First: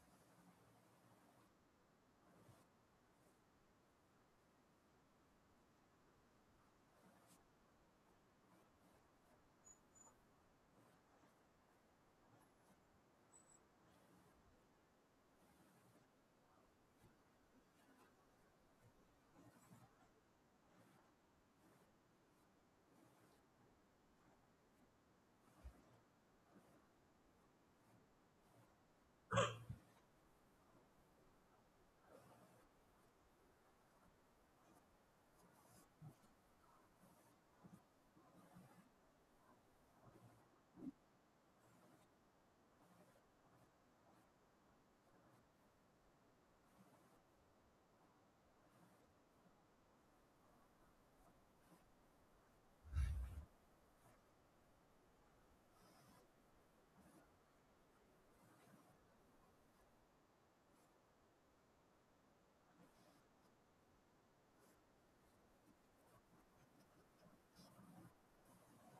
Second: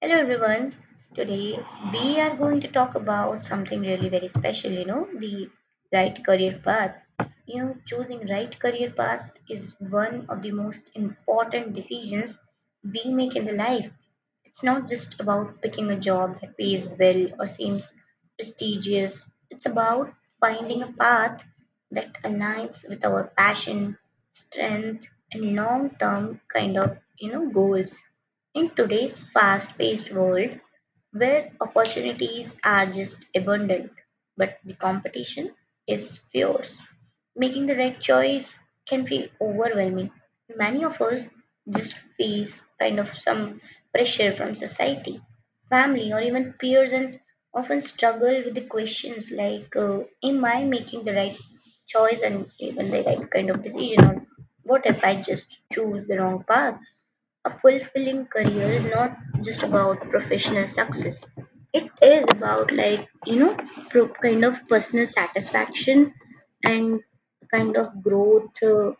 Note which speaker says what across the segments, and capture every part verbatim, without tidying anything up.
Speaker 1: Hello everyone. Today we are going to talk about something really very special, you know, the right career path. You know, choosing right career path is one of the most important decisions we make in the life. It's not just about picking a job that pays well or seems prestigious. It's about finding a path that aligns with our passion, strength, and long-term kind of, you know, goals. In today's fast-paced world, where opportunities are just abundant, but the competition is fierce, making the right choice can feel overwhelming. Many of us just face kind of some pressure from society, family, or even peers, and often struggle with the questions like, uh, am I making the right choice and even the right kind of decision? Or what if I just choose the wrong path? A fulfilling career is not just about professional success. It is about like you know pro- kind of personal satisfaction and kind of growth, uh,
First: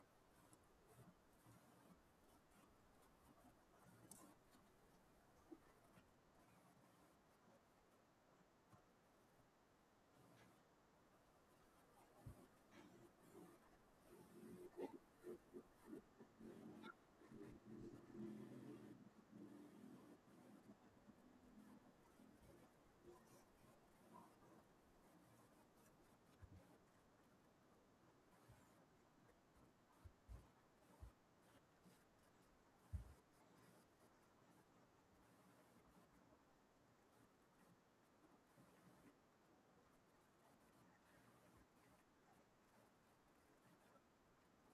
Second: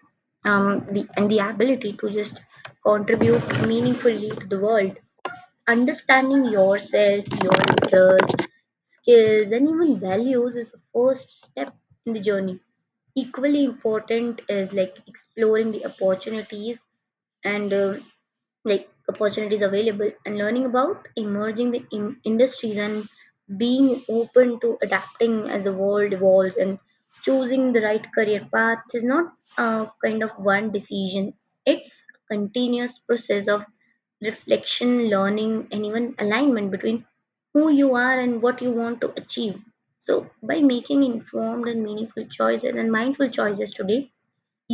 Speaker 1: um, the and the ability to just contribute meaningfully to the world. Understanding yourself, your interests, skills, and even values is the first step in the journey. Equally important is like exploring the opportunities and uh, like opportunities available, and learning about emerging the in- industries, and being open to adapting as the world evolves. And choosing the right career path is not a kind of one decision. It's a continuous process of reflection, learning, and even alignment between who you are and what you want to achieve. So by making informed and meaningful choices and mindful choices today,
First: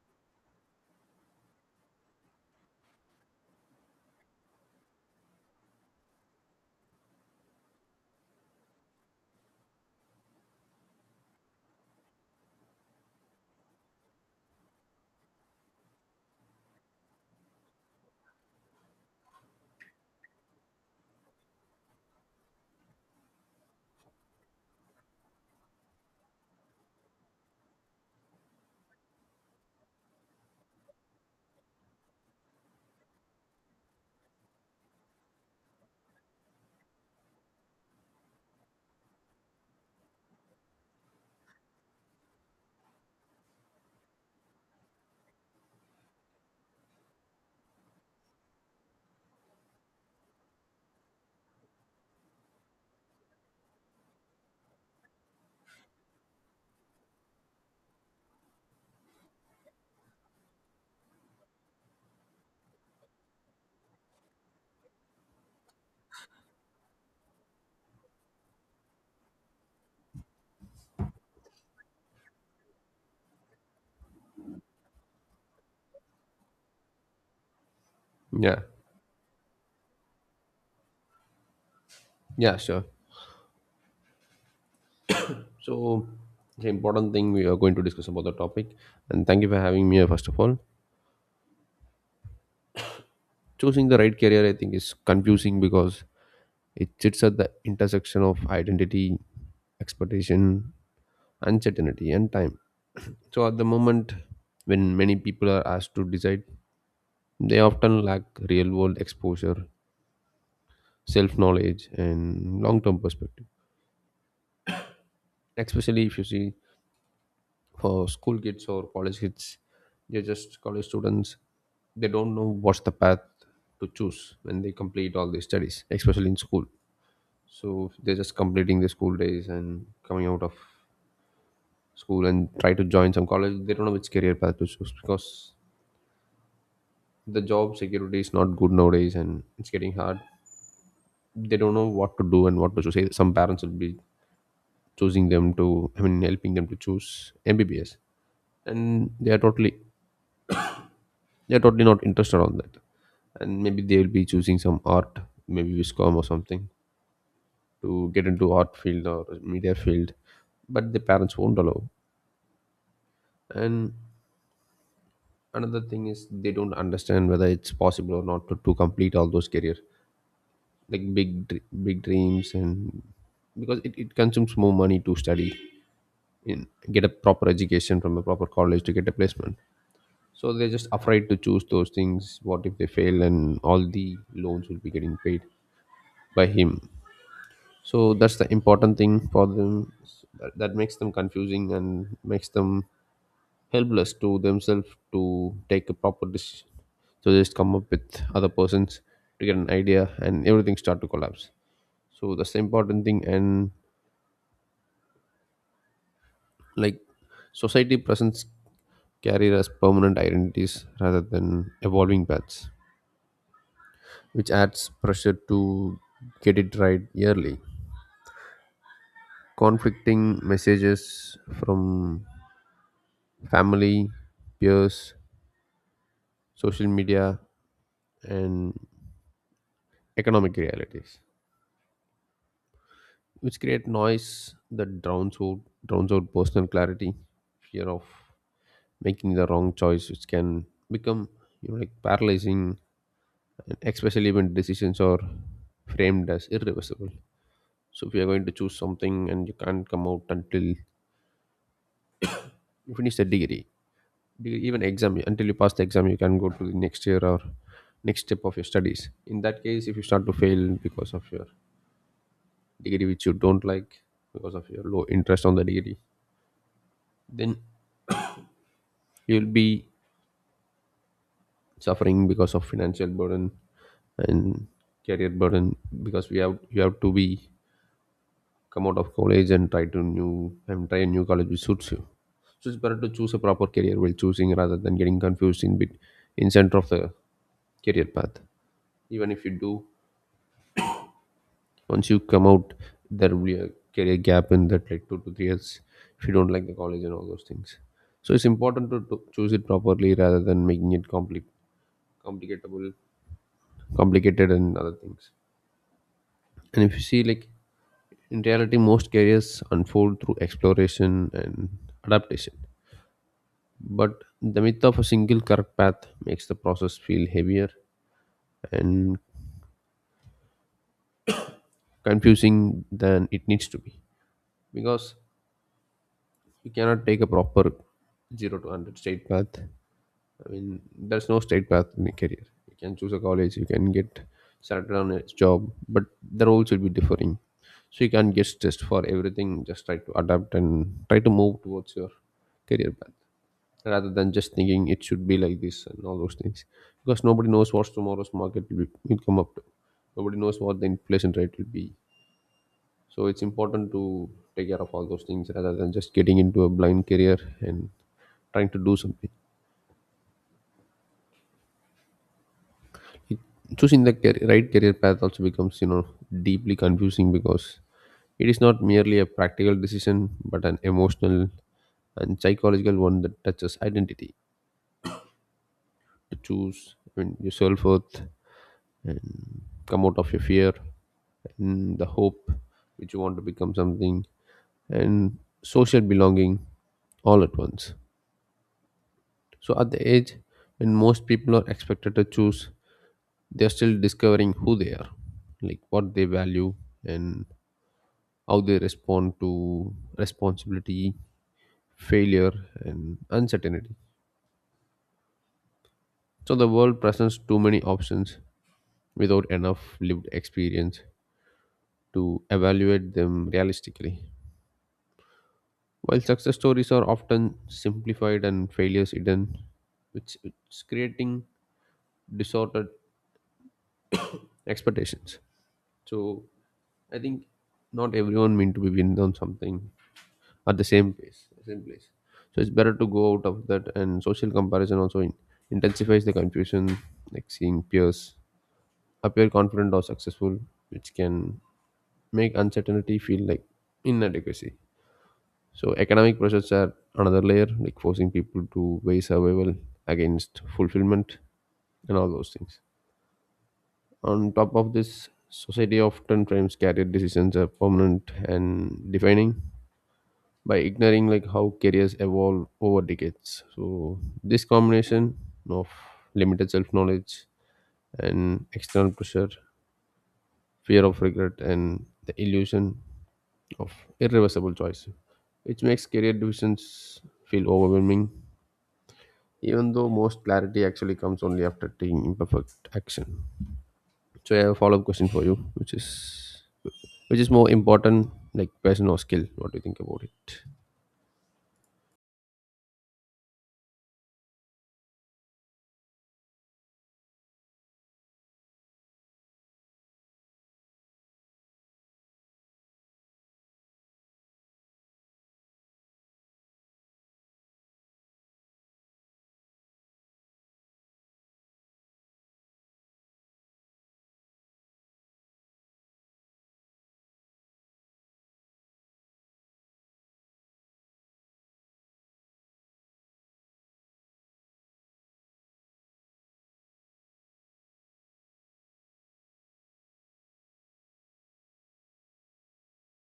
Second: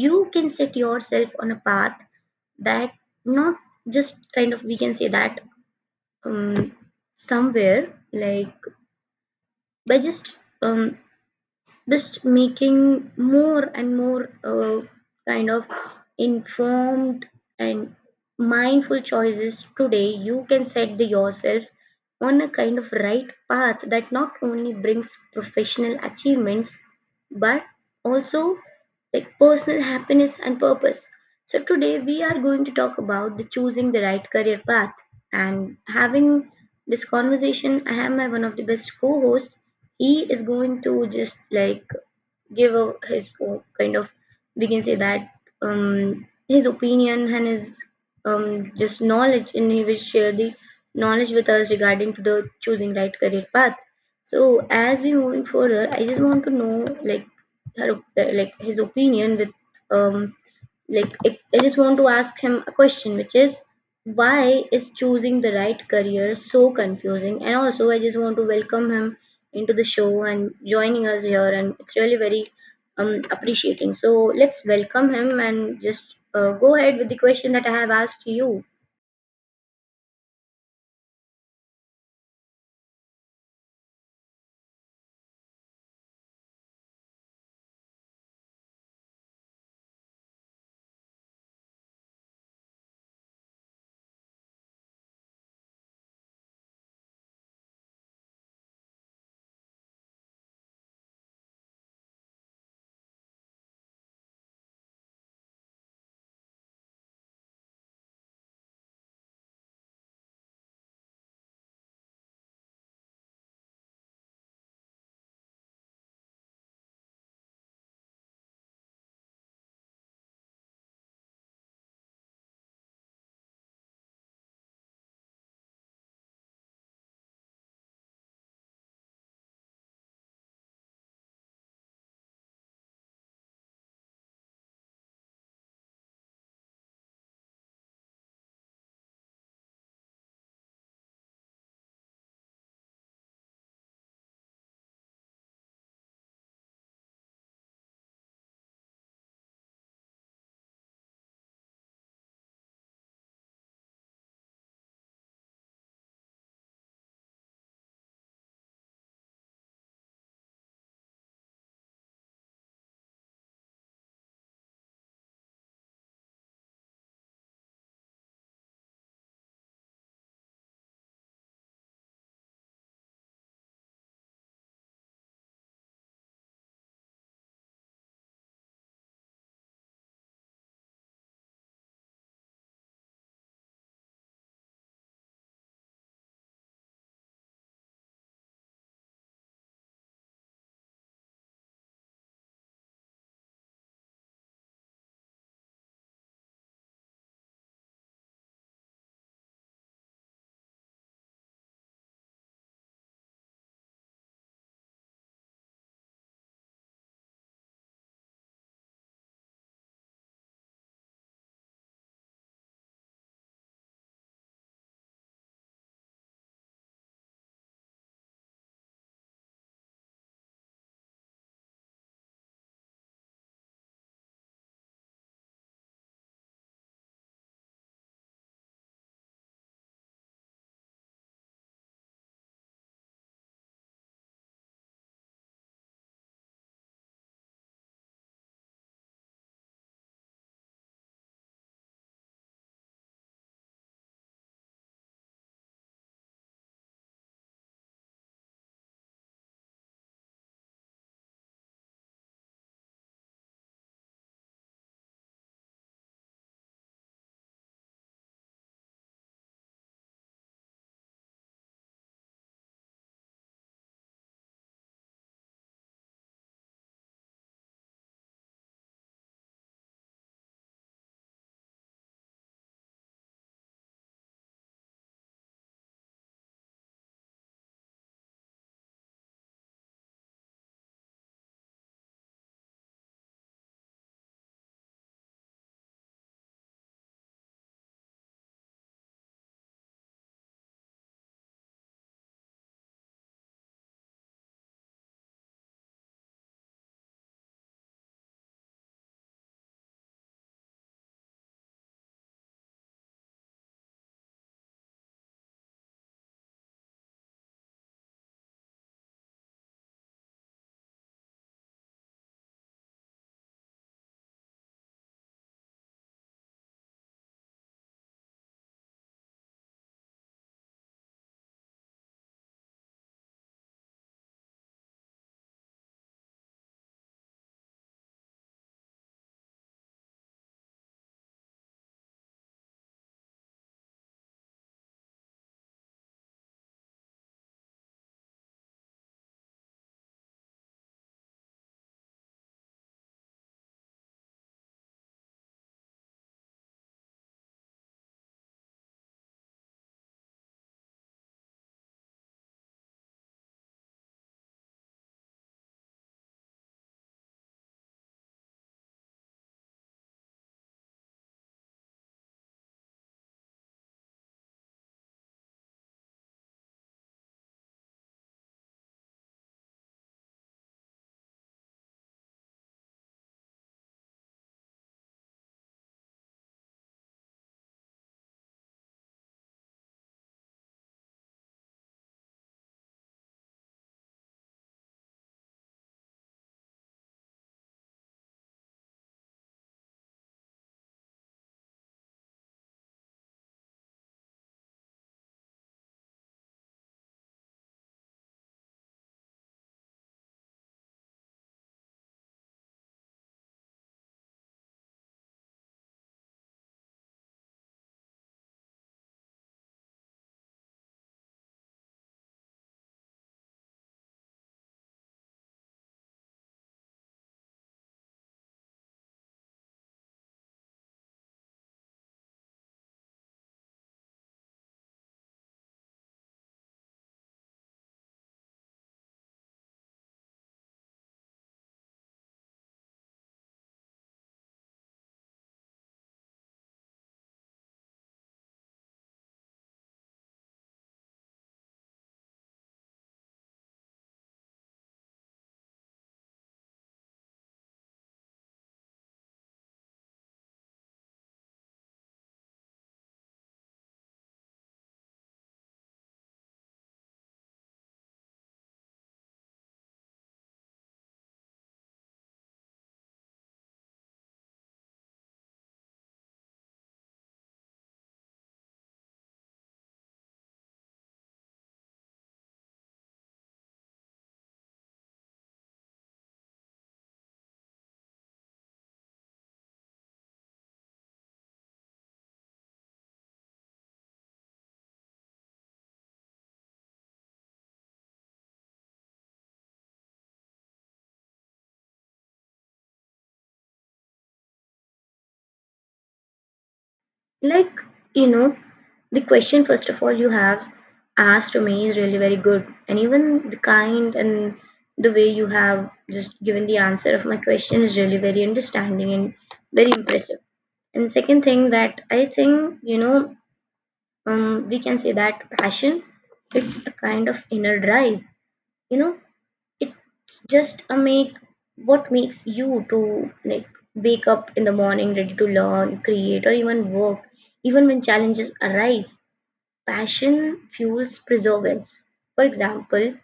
Speaker 1: you can set yourself on a path that not just kind of we can say that um, somewhere like by just um, just making more and more uh, kind of informed and mindful choices today, you can set the yourself on a kind of right path that not only brings professional achievements but also like personal happiness and purpose. So today we are going to talk about the choosing the right career path, and having this conversation I have my one of the best co-hosts. He is going to just like give a, his o- kind of we can say that um, his opinion and his um, just knowledge, and he will share the knowledge with us regarding to the choosing right career path. So as we moving further I just want to know like her, op- like his opinion with um, like I I just want to ask him a question, which is why is choosing the right career so confusing? And also, I just want to welcome him into the show and joining us here, and it's really very um appreciating. So let's welcome him and just uh, go ahead with the question that I have asked you.
Speaker 2: Yeah, yeah, sure. So, the important thing we are going to discuss about the topic, and thank you for having me here, first of all. Choosing the right career, I think, is confusing because it sits at the intersection of identity, expectation, uncertainty, and time. So, at the moment when many people are asked to decide, they often lack real world exposure, self knowledge, and long term perspective, especially if you see for school kids or college kids, they're just college students, they don't know what's the path to choose when they complete all their studies, especially in school. So they're just completing their school days and coming out of school and try to join some college. They don't know which career path to choose because the job security is not good nowadays and it's getting hard. They don't know what to do and what to choose. Some parents will be choosing them to, I mean, helping them to choose mbbs, and they are totally, they are totally not interested on that. And maybe they will be choosing some art, maybe viscom or something, to get into art field or media field, but the parents won't allow. And another thing is they don't understand whether it's possible or not to, to complete all those career, like big dr- big dreams, and because it, it consumes more money to study in, get a proper education from a proper college to get a placement. So they're just afraid to choose those things. What if they fail and all the loans will be getting paid by him? So that's the important thing for them, that, that makes them confusing and makes them helpless to themselves to take a proper decision. So they just come up with other persons to get an idea and everything start to collapse. So that's the important thing. And like, society presents carrier as permanent identities rather than evolving paths, which adds pressure to get it right yearly, conflicting messages from family, peers, social media, and economic realities, which create noise that drowns out, drowns out personal clarity, fear of making the wrong choice, which can become, you know, like paralyzing, and especially when decisions are framed as irreversible. So if you are going to choose something and you can't come out until you finish the degree, degree- even exam, until you pass the exam, you can go to the next year or next step of your studies. In that case, if you start to fail because of your degree which you don't like, because of your low interest on the degree, then you'll be suffering because of financial burden and career burden, because we have, you have to be come out of college and try to new and try a new college which suits you. So it's better to choose a proper career while choosing rather than getting confused in bit in center of the career path. Even if you do, once you come out, there will be a career gap in that, like two to three years, if you don't like the college and all those things. So it's important to, to choose it properly rather than making it compli- complicatable complicated and other things. And if you see, like, in reality most careers unfold through exploration and adaptation, but the myth of a single correct path makes the process feel heavier and confusing than it needs to be, because you cannot take a proper zero to one hundred straight path. I mean, there's no straight path in a career. You can choose a college, you can get started on a job, but the roles will be differing. So you can't get stressed for everything. Just try to adapt and try to move towards your career path rather than just thinking it should be like this and all those things. Because nobody knows what tomorrow's market will, be, will come up to. Nobody knows what the inflation rate will be. So it's important to take care of all those things rather than just getting into a blind career and trying to do something. It, choosing the car- right career path also becomes, you know, deeply confusing because it is not merely a practical decision but an emotional and psychological one that touches identity to choose I mean, your self-worth, and come out of your fear and the hope which you want to become something, and social belonging, all at once. So at the age when most people are expected to choose, they are still discovering who they are, like what they value and how they respond to responsibility, failure, and uncertainty. So the world presents too many options without enough lived experience to evaluate them realistically, while success stories are often simplified and failures hidden, which it's creating distorted expectations. So I think not everyone meant to be winned on something at the same place, same place. So it's better to go out of that. And social comparison also in, intensifies the confusion, like seeing peers appear confident or successful, which can make uncertainty feel like inadequacy. So economic pressures are another layer, like forcing people to weigh survival against fulfillment and all those things. On top of this, society often frames career decisions as permanent and defining, by ignoring like how careers evolve over decades. So this combination of limited self knowledge and external pressure, fear of regret, and the illusion of irreversible choice, which makes career decisions feel overwhelming, even though most clarity actually comes only after taking imperfect action. So I have a follow-up question for you, which is which is more important, like passion or skill? What do you think about it?
Speaker 1: Like, you know, the question, first of all, you have asked to me is really very good. And even the kind and the way you have just given the answer of my question is really very understanding and very impressive. And second thing that I think, you know, um, we can say that passion, it's a kind of inner drive. You know, it's just a make what makes you to like wake up in the morning ready to learn, create, or even work. Even when challenges arise, passion fuels perseverance. For example,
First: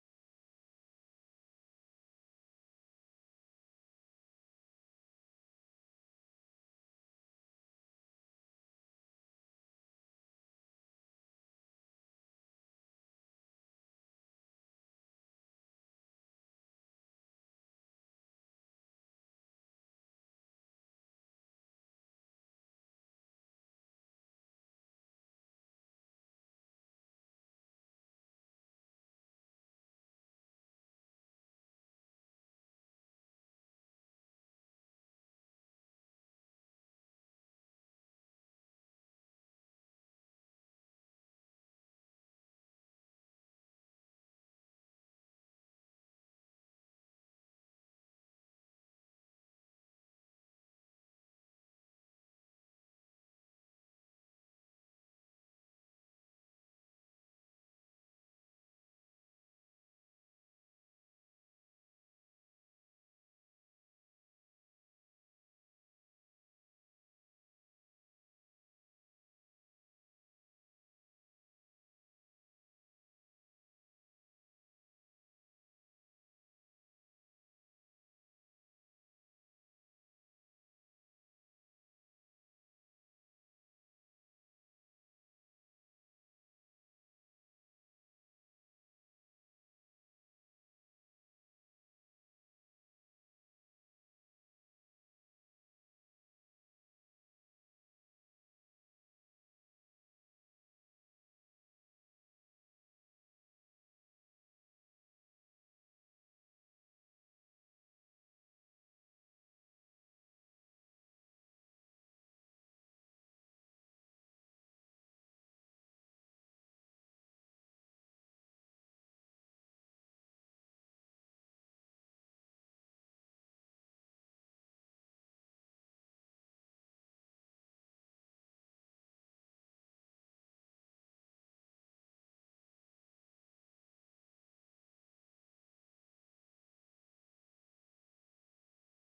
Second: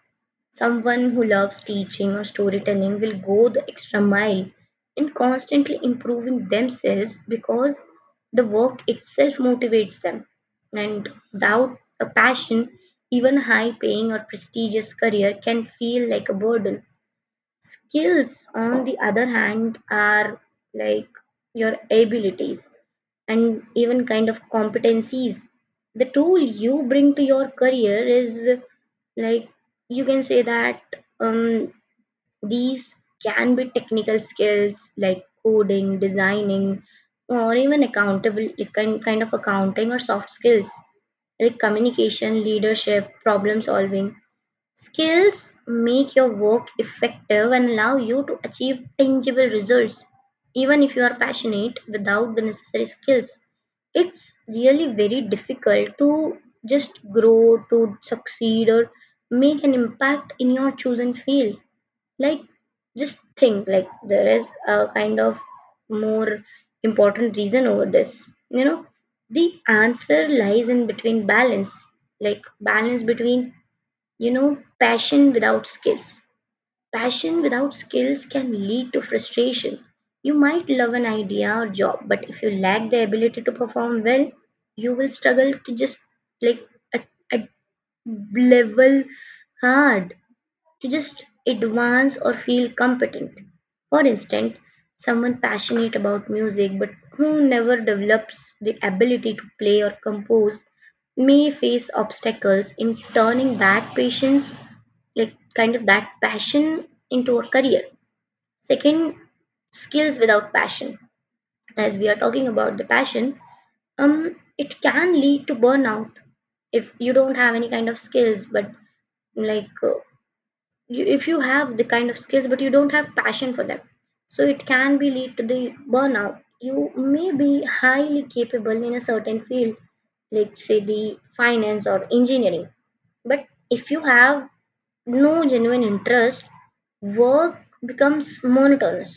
Speaker 1: someone who loves teaching or storytelling will go the extra mile in constantly improving themselves, because the work itself motivates them. And without a passion, even high paying or prestigious career can feel like a burden. Skills, on the other hand, are like your abilities and even kind of competencies. The tool you bring to your career is like you can say that um, these can be technical skills like coding, designing, or even accountable like, kind kind of accounting, or soft skills like communication, leadership, problem solving. Skills make your work effective and allow you to achieve tangible results, even if you are passionate without the necessary skills. It's really very difficult to just grow, to succeed, or make an impact in your chosen field. Like, just think like there is a kind of more important reason over this. You know, the answer lies in between balance, like balance between you know passion without skills. Passion without skills can lead to frustration. You might love an idea or job, but if you lack the ability to perform well, you will struggle to just like at, at level hard to just advance or feel competent. For instance, someone passionate about music but who never develops the ability to play or compose may face obstacles in turning that patience, like kind of that passion, into a career. Second, skills without passion. As we are talking about the passion, um, it can lead to burnout. If you don't have any kind of skills, but like uh, you, if you have the kind of skills but you don't have passion for them, so it can be lead to the burnout. You may be highly capable in a certain field like say the finance or engineering, but if you have no genuine interest, work becomes monotonous,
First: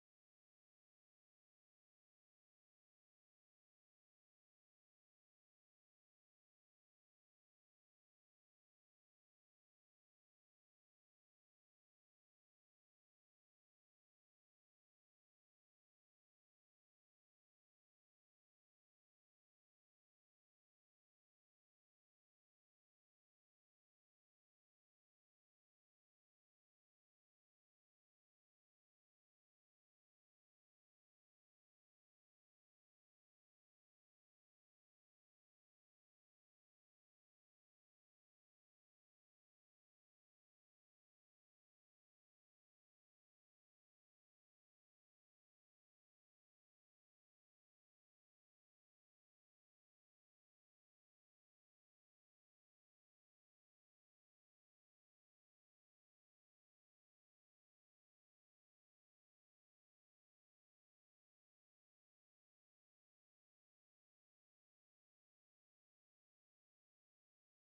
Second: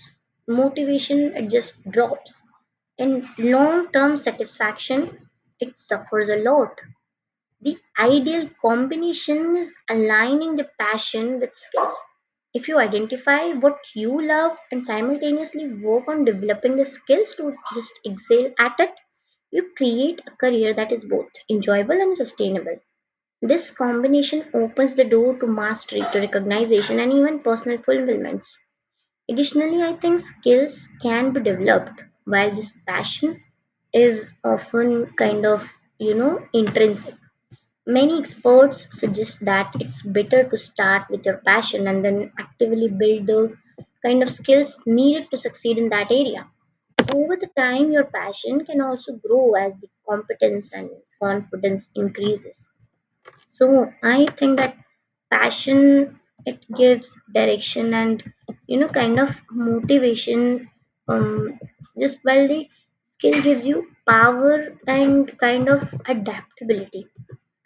Speaker 1: motivation it just drops, and long term satisfaction it suffers a lot. The ideal combination is aligning the passion with skills. If you identify what you love and simultaneously work on developing the skills to just excel at it, you create a career that is both enjoyable and sustainable. This combination opens the door to mastery, to recognition, and even personal fulfillments. Additionally, I think skills can be developed while this passion is often kind of, you know, intrinsic. Many experts suggest that it's better to start with your passion and then actively build the kind of skills needed to succeed in that area. Over the time, your passion can also grow as the competence and confidence increases. So I think that passion, it gives direction and you know kind of motivation, um, just while the skill gives you power and kind of adaptability.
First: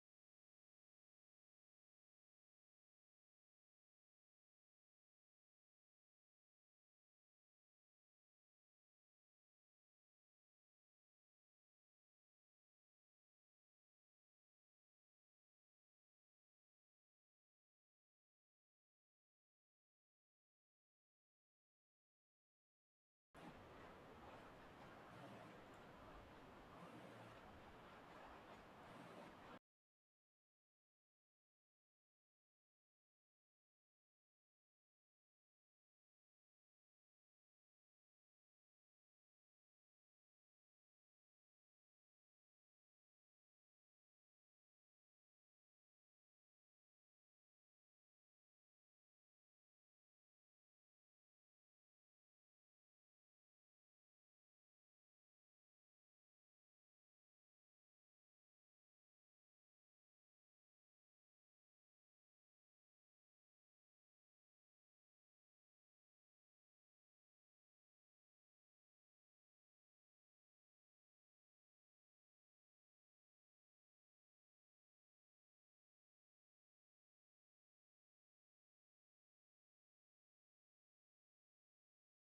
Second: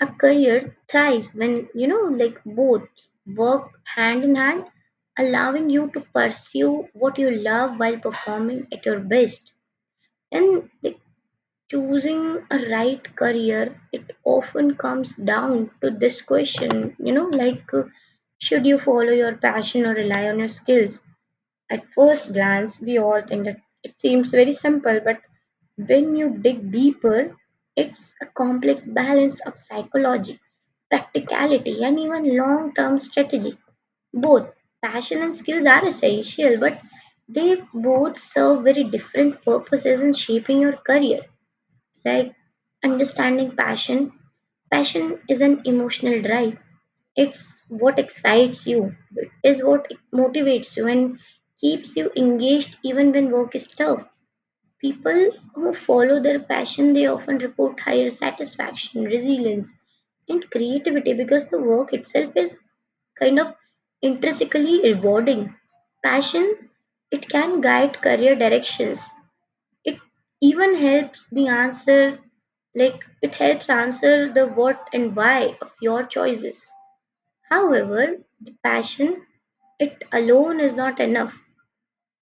Speaker 1: A career thrives when, you know, like both work hand in hand, allowing you to pursue what you love while performing at your best. And like choosing a right career, it often comes down to this question, you know, like uh, should you follow your passion or rely on your skills? At first glance, we all think that it seems very simple, but when you dig deeper, it's a complex balance of psychology, practicality, and even long term strategy. Both passion and skills are essential, but they both serve very different purposes in shaping your career. Like understanding passion, passion is an emotional drive. It's what excites you, it is what motivates you and keeps you engaged even when work is tough. People who follow their passion, they often report higher satisfaction, resilience, and creativity because the work itself is kind of intrinsically rewarding. Passion, it can guide career directions. It even helps the answer like it helps answer the what and why of your choices. However, the passion it alone is not enough.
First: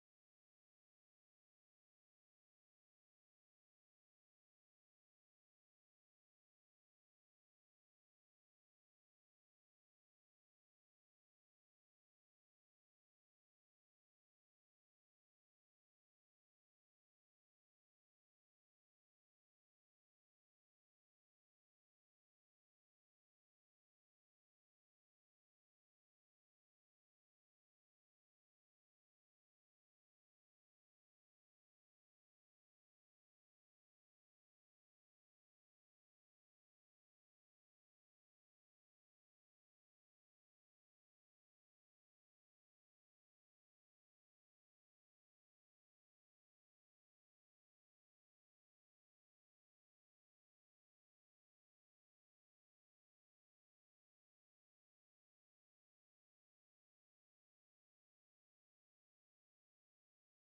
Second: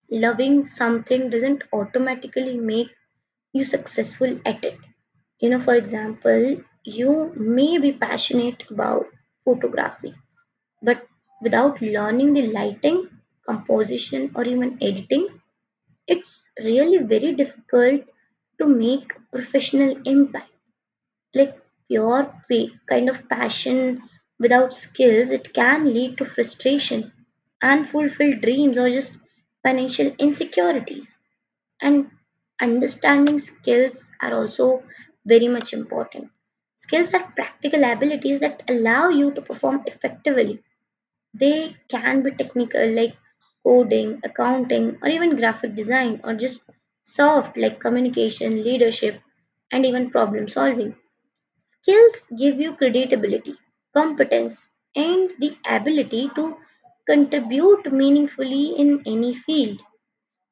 Speaker 1: Loving something doesn't automatically make you successful at it. You know, for example, you may be passionate about photography, but without learning the lighting, composition, or even editing, it's really very difficult to make professional impact. Like pure pa- kind of passion without skills, it can lead to frustration, unfulfilled dreams, or just financial insecurities. And understanding skills are also very much important. Skills are practical abilities that allow you to perform effectively. They can be technical, like coding, accounting, or even graphic design, or just soft, like communication, leadership, and even problem solving. Skills give you credibility, competence, and the ability to contribute meaningfully in any field.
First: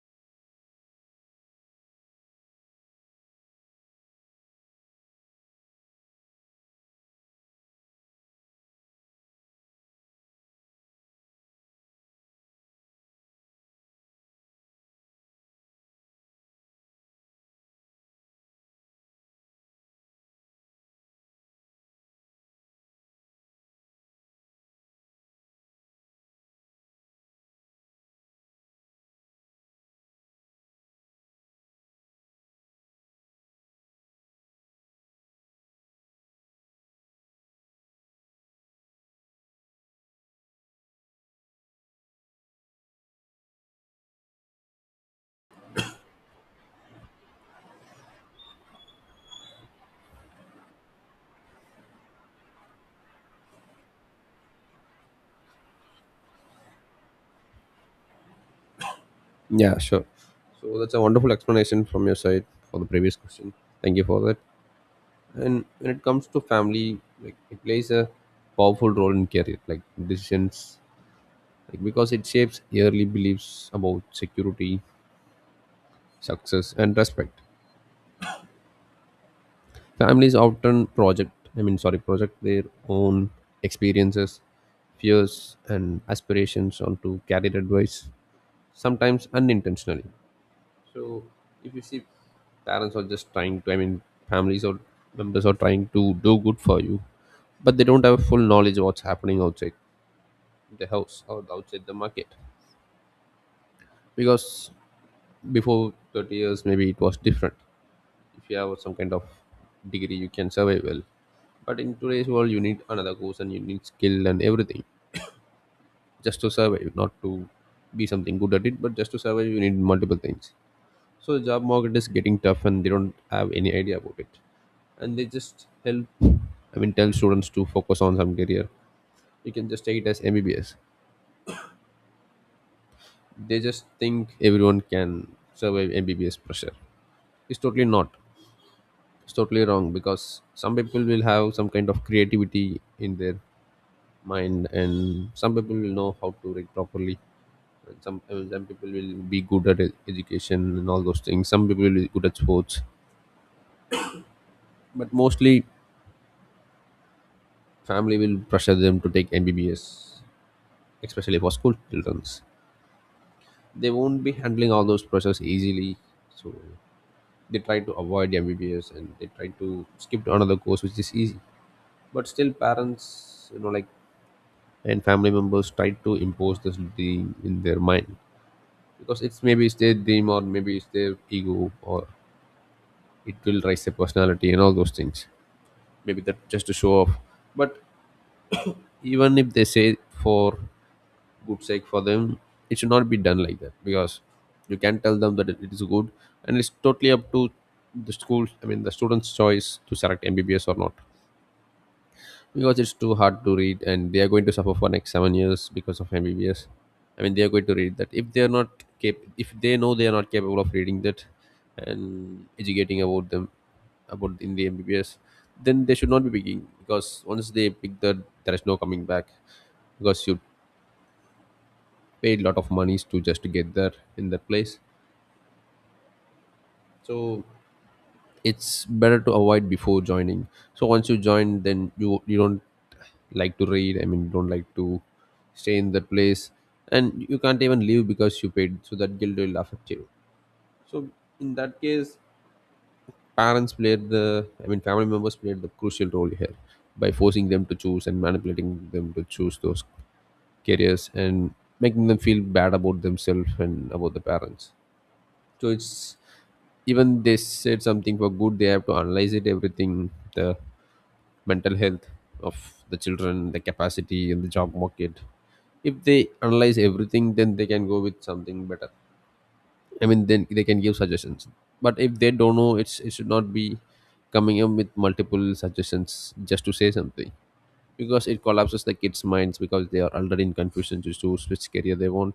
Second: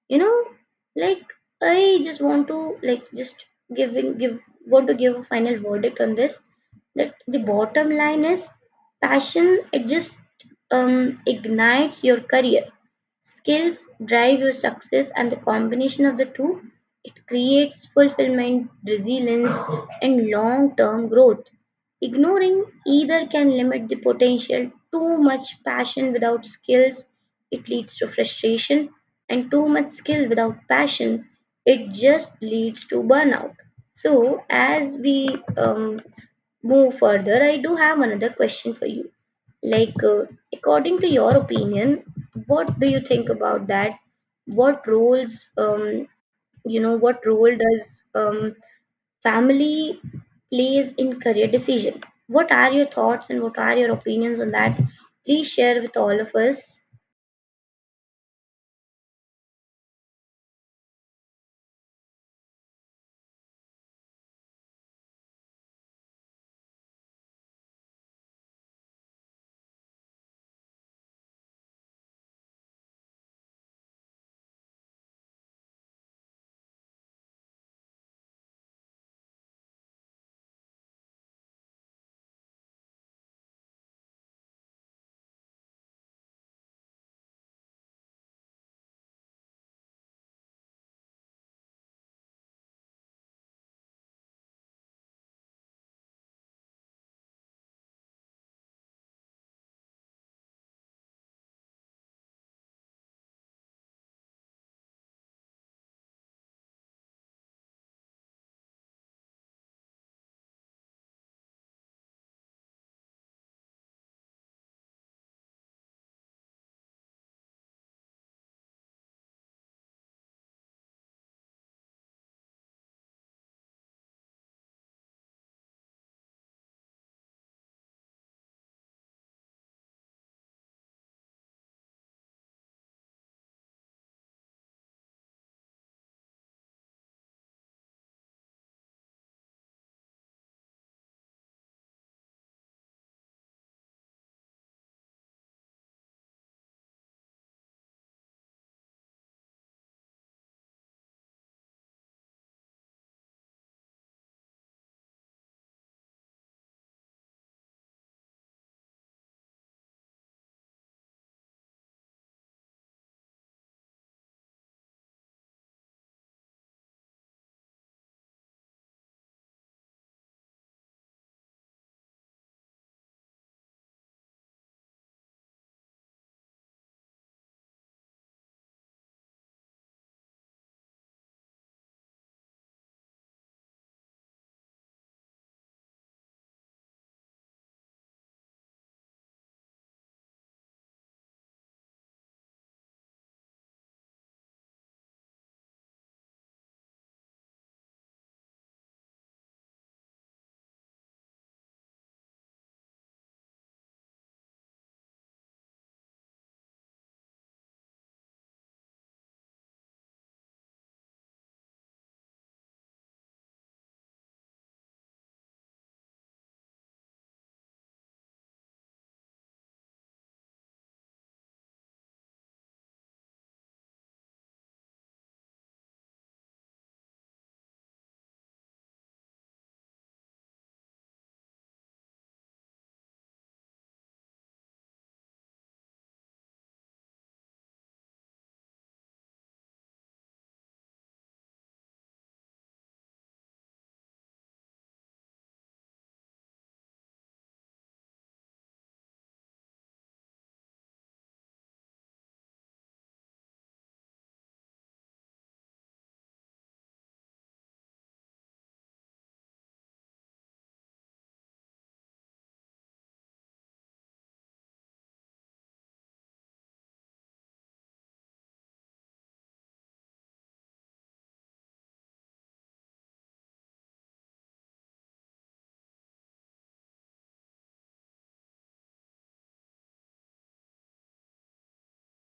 Speaker 1: You know, like I just want to like just giving give want to give a final verdict on this, that the bottom line is passion it just um, ignites your career. Skills drive your success, and the combination of the two, it creates fulfillment, resilience, and long-term growth. Ignoring either can limit the potential. Too much passion without skills, it leads to frustration, and too much skill without passion, it just leads to burnout. So, as we um, move further, I do have another question for you. Like, uh, according to your opinion, what do you think about that? What roles, um, you know, what role does um, family plays in career decision? What are your thoughts and what are your opinions on that? Please share with all of us.
Speaker 2: Yeah, sure. So that's a wonderful explanation from your side for the previous question. Thank you for that. And when it comes to family, like it plays a powerful role in career, like decisions, like because it shapes early beliefs about security, success, and respect. Families often project, I mean, sorry, project their own experiences, fears, and aspirations onto career advice, sometimes unintentionally. So if you see, parents are just trying to, I mean, families or members are trying to do good for you, but they don't have full knowledge of what's happening outside the house or outside the market. Because before thirty years maybe it was different. If you have some kind of degree you can survive well, but in today's world you need another course and you need skill and everything just to survive, not to be something good at it, but just to survive you need multiple things. So the job market is getting tough and they don't have any idea about it, and they just help, I mean, tell students to focus on some career. You can just take it as mbbs. They just think everyone can survive mbbs pressure. It's totally not, it's totally wrong, because some people will have some kind of creativity in their mind, and some people will know how to read properly, and some I some people will be good at e- education and all those things. Some people will be good at sports, but mostly family will pressure them to take mbbs, especially for school children. They won't be handling all those process easily. So they try to avoid mbbs and they try to skip to another course which is easy. But still parents, you know, like, and family members try to impose this dream in their mind, because it's, maybe it's their dream or maybe it's their ego, or it will raise their personality and all those things, maybe that, just to show off. But even if they say for good sake for them, it should not be done like that, because you can tell them that it it is good, and it's totally up to the school, I mean, the students choice to select mbbs or not. Because it's too hard to read and they are going to suffer for next seven years because of mbbs. I mean, they are going to read that, if they are not cap- if they know they are not capable of reading that and educating about them, about in the mbbs, then they should not be picking. Because once they pick that, there is no coming back, because you paid a lot of monies to just get there, in that place. So it's better to avoid before joining. So once you join, then you you don't like to read, I mean, you don't like to stay in that place, and you can't even leave because you paid, so that guilt will affect you. So in that case, parents played the, I mean, family members played the crucial role here, by forcing them to choose and manipulating them to choose those careers, and making them feel bad about themselves and about the parents. So it's, even they said something for good, they have to analyze it everything, the mental health of the children, the capacity In the job market, if they analyze everything, then they can go with something better. I mean, then they can give suggestions. But if they don't know, it's it should not be coming up with multiple suggestions just to say something, because it collapses the kids' minds. Because they are already in confusion just to switch career they want,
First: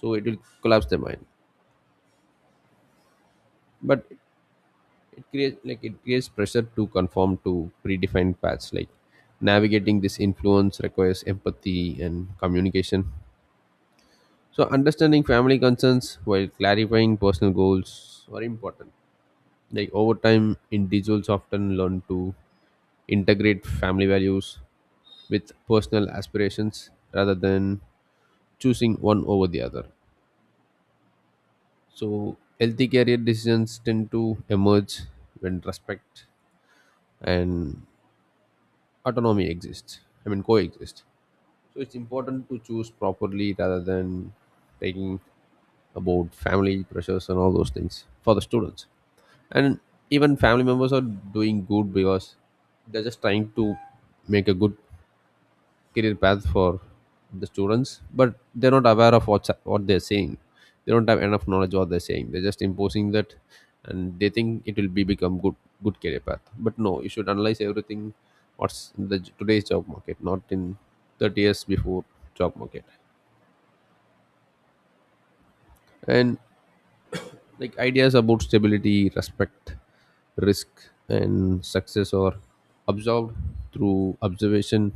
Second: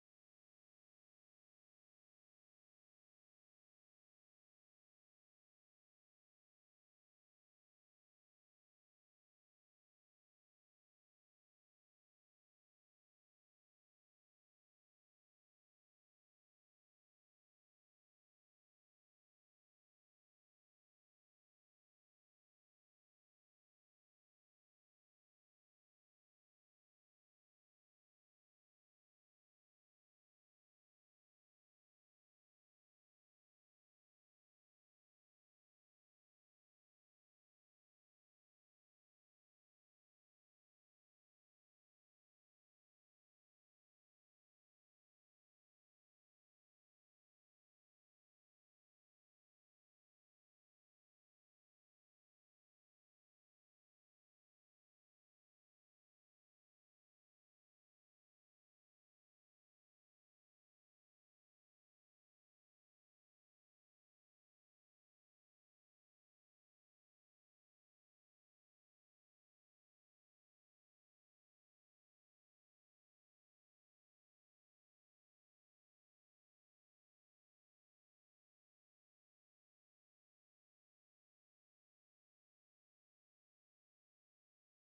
Speaker 2: so it will collapse their mind. But it creates, like, it creates pressure to conform to predefined paths. Like, navigating this influence requires empathy and communication, so understanding family concerns while clarifying personal goals are important. Like, over time individuals often learn to integrate family values with personal aspirations rather than choosing one over the other. So healthy career decisions tend to emerge when respect and autonomy exists, I mean coexist. So it's important to choose properly rather than taking about family pressures and all those things for the students. And even family members are doing good, because they're just trying to make a good career path for the students, but they're not aware of what's what they're saying. They don't have enough knowledge what they're saying. They're just imposing that, and they think it will be become good good career path. But no, you should analyze everything what's in the j- today's job market, not in thirty years before job market. And, like, ideas about stability, respect, risk, and success are absorbed through observation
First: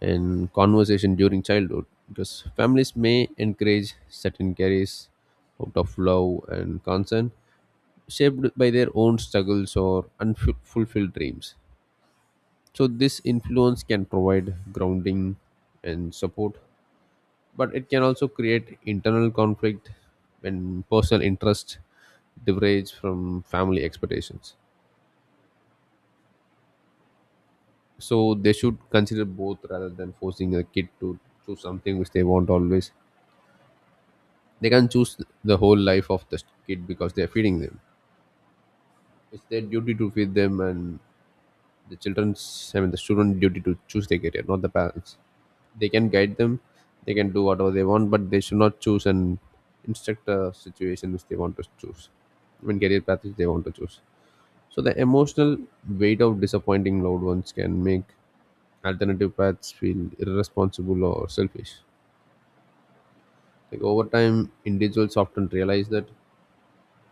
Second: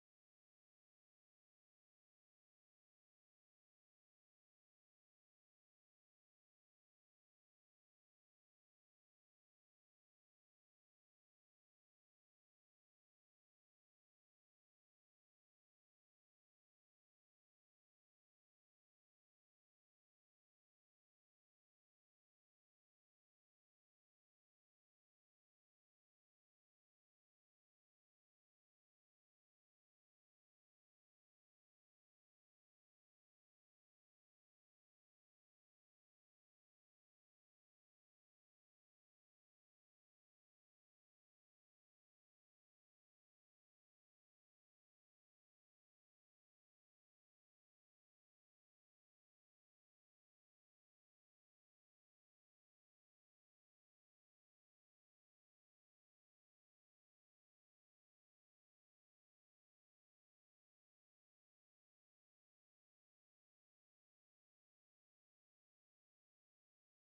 Speaker 2: and conversation during childhood, because families may encourage certain careers out of love and concern, shaped by their own struggles or unfulfilled dreams. So this influence can provide grounding and support, but it can also create internal conflict when personal interest diverge from family expectations. So they should consider both rather than forcing a kid to choose something which they want always. They can't choose the whole life of the kid because they're feeding them. It's their duty to feed them, and the children's, I mean the student duty to choose their career, not the parents. They can guide them, they can do whatever they want, but they should not choose and instruct a situation which they want to choose, I mean career path which they want to choose. So the emotional weight of disappointing loved ones can make alternative paths feel irresponsible or selfish. Like, over time, individuals often realize that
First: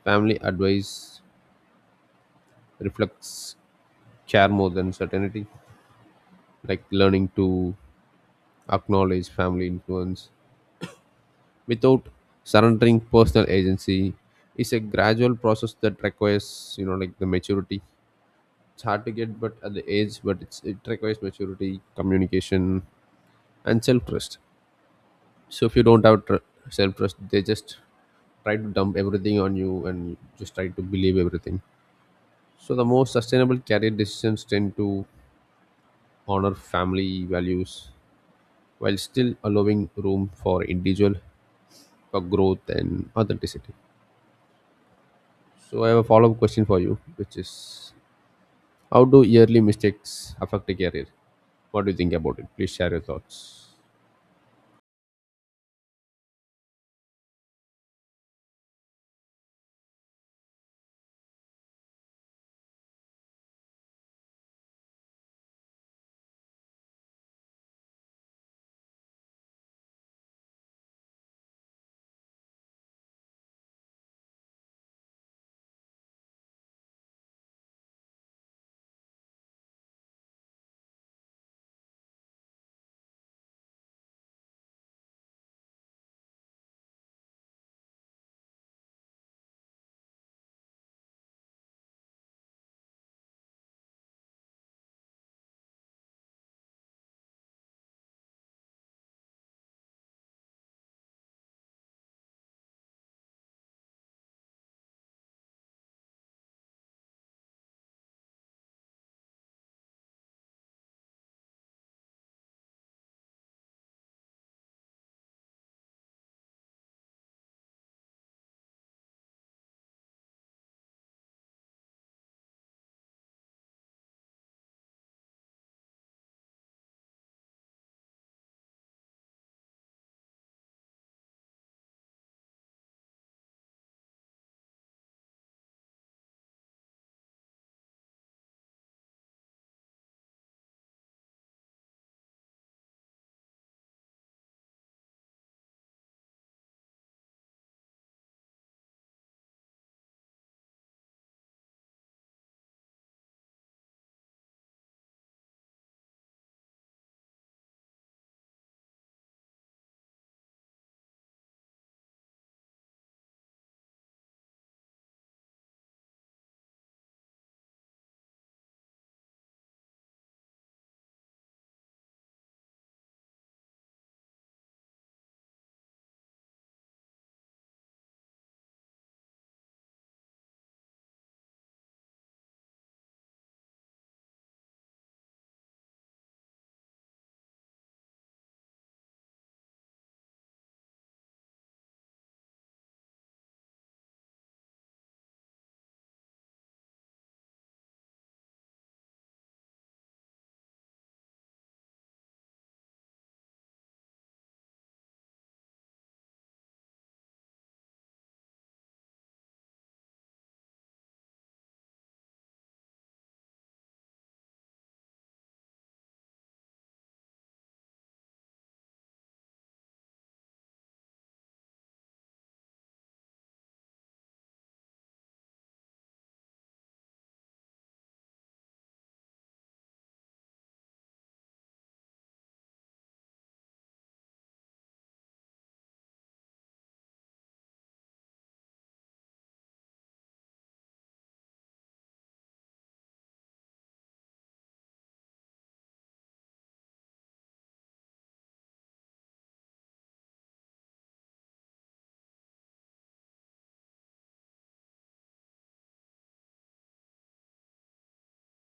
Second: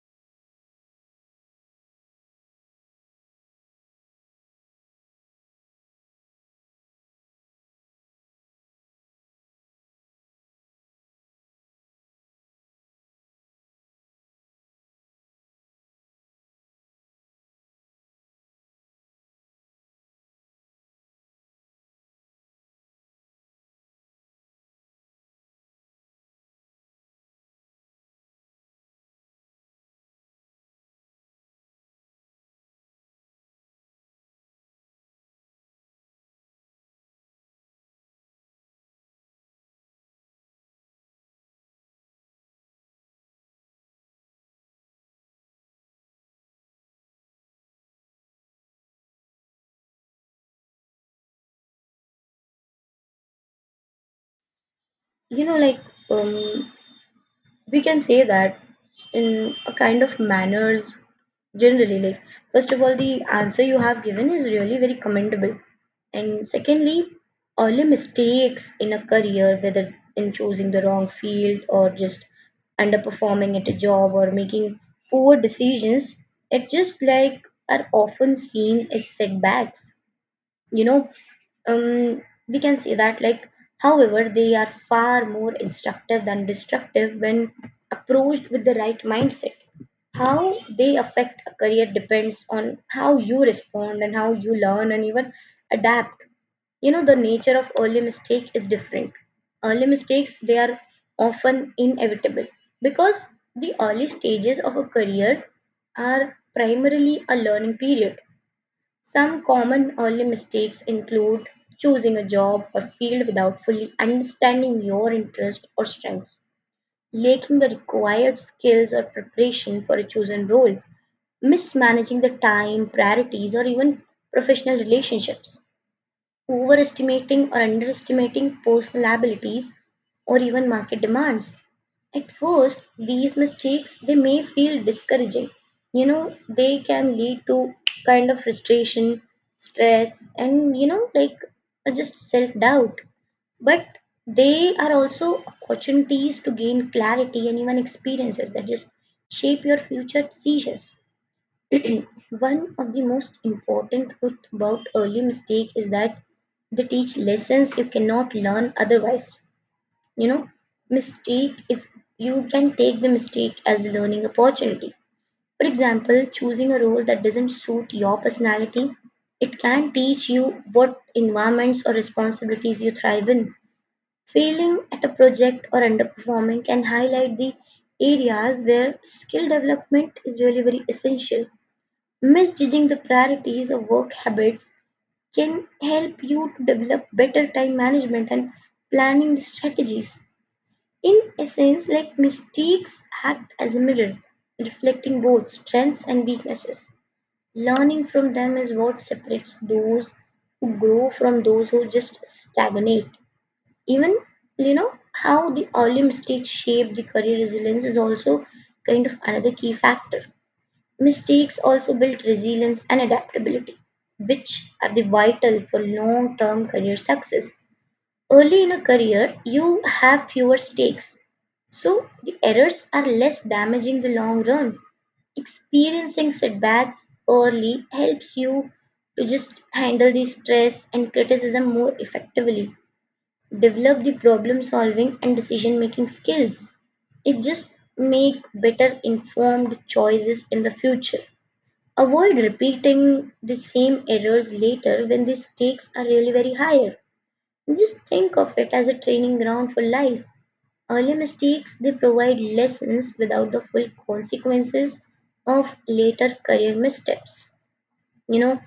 Speaker 2: family advice reflects care more than certainty. Like, learning to acknowledge family influence without surrendering personal agency is a gradual process that requires, you know, like, the maturity. It's hard to get, but at the age, but it's, it requires maturity, communication, and self trust. So if you don't have tr- self trust, they just try to dump everything on you and just try to believe everything. So the most sustainable career decisions tend to honor family values while still allowing room for individual for growth and authenticity. So I have a follow-up question for you, which is how do yearly mistakes affect a career? What do you think about it? Please share your thoughts.
Speaker 1: You know, like, um, we can say that in a kind of manners generally like first of all, the answer you have given is really very commendable. And secondly, early mistakes in a career, whether in choosing the wrong field or just underperforming at a job or making poor decisions, it just like are often seen as setbacks. you know um, we can see that like, however, they are far more instructive than destructive when approached with the right mindset. How they affect a career depends on how you respond and how you learn and even adapt. You know, the nature of early mistake is different. Early mistakes, they are often inevitable because the early stages of a career are primarily a learning period. Some common early mistakes include choosing a job or field without fully understanding your interests or strengths, lacking the required skills or preparation for a chosen role, mismanaging the time, priorities, or even professional relationships, overestimating or underestimating personal abilities or even market demands. At first, these mistakes they may feel discouraging. You know, they can lead to kind of frustration, stress, and you know, like uh, just self-doubt. But they are also opportunities to gain clarity and even experiences that just shape your future decisions. One of the most important truths about early mistake is that they teach lessons you cannot learn otherwise. You know, mistake is, you can take the mistake as a learning opportunity. For example, choosing a role that doesn't suit your personality, it can teach you what environments or responsibilities you thrive in. Failing at a project or underperforming can highlight the areas where skill development is really very essential. Misjudging the priorities of work habits can help you to develop better time management and planning strategies. In essence, like, mistakes act as a mirror, reflecting both strengths and weaknesses. Learning from them is what separates those who grow from those who just stagnate. Even, you know, how the early mistakes shape the career resilience is also kind of another key factor. Mistakes also build resilience and adaptability, which are the vital for long term career success. Early in a career, you have fewer stakes, so the errors are less damaging the long run. Experiencing setbacks early helps you to just handle the stress and criticism more effectively. Develop the problem solving and decision making skills. It just make better informed choices in the future. Avoid repeating the same errors later when the stakes are really very higher. Just think of it as a training ground for life. Early mistakes, they provide lessons without the full consequences of later career missteps. You know,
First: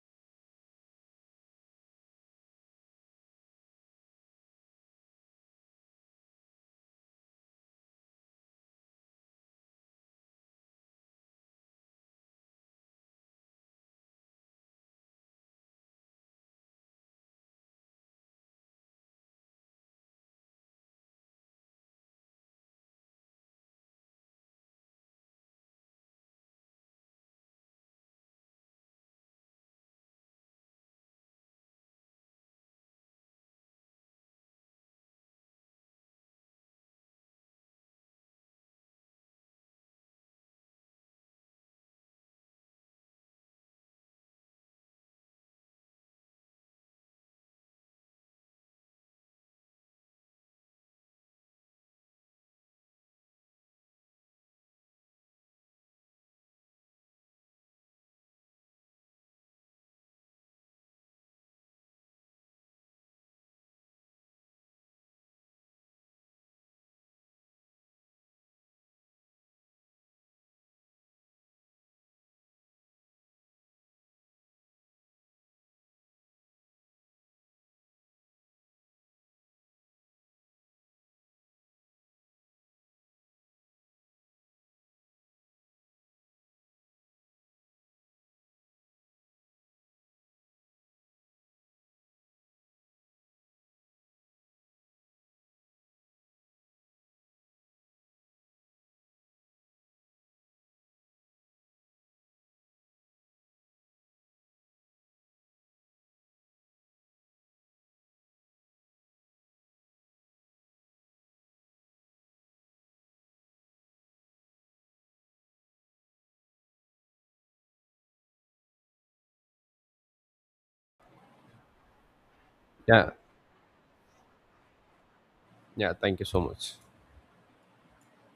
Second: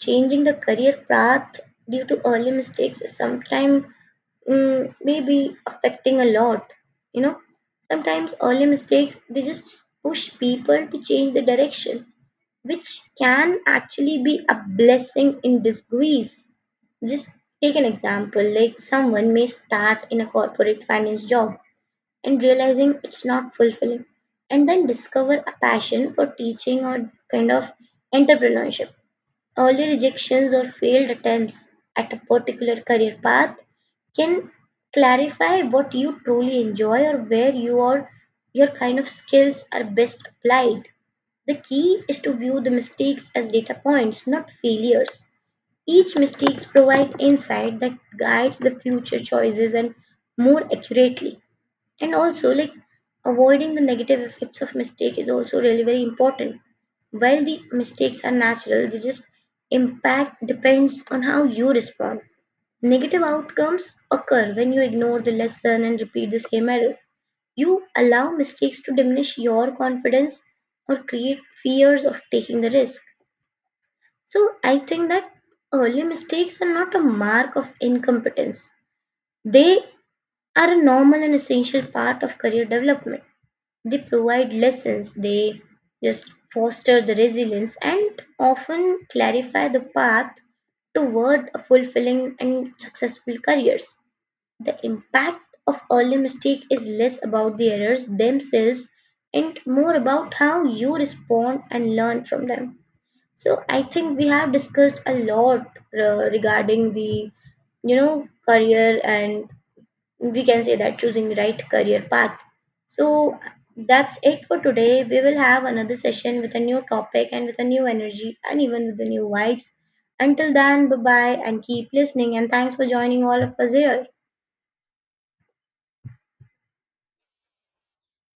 Speaker 1: changing the career path due to early mistakes is sometimes mm, maybe affecting a lot. You know, sometimes early mistakes, they just push people to change the direction, which can actually be a blessing in disguise. Just take an example, like someone may start in a corporate finance job and realizing it's not fulfilling, and then discover a passion for teaching or kind of entrepreneurship. Early rejections or failed attempts at a particular career path can clarify what you truly enjoy or where you are, your kind of skills are best applied. The key is to view the mistakes as data points, not failures. Each mistakes provide insight that guides the future choices and more accurately. And also like avoiding the negative effects of mistake is also really very important. While the mistakes are natural, they just impact depends on how you respond. Negative outcomes occur when you ignore the lesson and repeat the same error. You allow mistakes to diminish your confidence or create fears of taking the risk. So I think that early mistakes are not a mark of incompetence. They are a normal and essential part of career development. They provide lessons, they just foster the resilience and often clarify the path toward a fulfilling and successful careers. The impact of early mistake is less about the errors themselves and more about how you respond and learn from them. So I think we have discussed a lot uh, regarding the, you know, career, and we can say that choosing the right career path. So that's it for today. We will have another session with a new topic and with a new energy and even with the new vibes. Until then, bye bye and keep listening, and thanks for
Speaker 2: Yeah.
Speaker 1: joining all of us here.
Speaker 2: Yeah, thank you so much.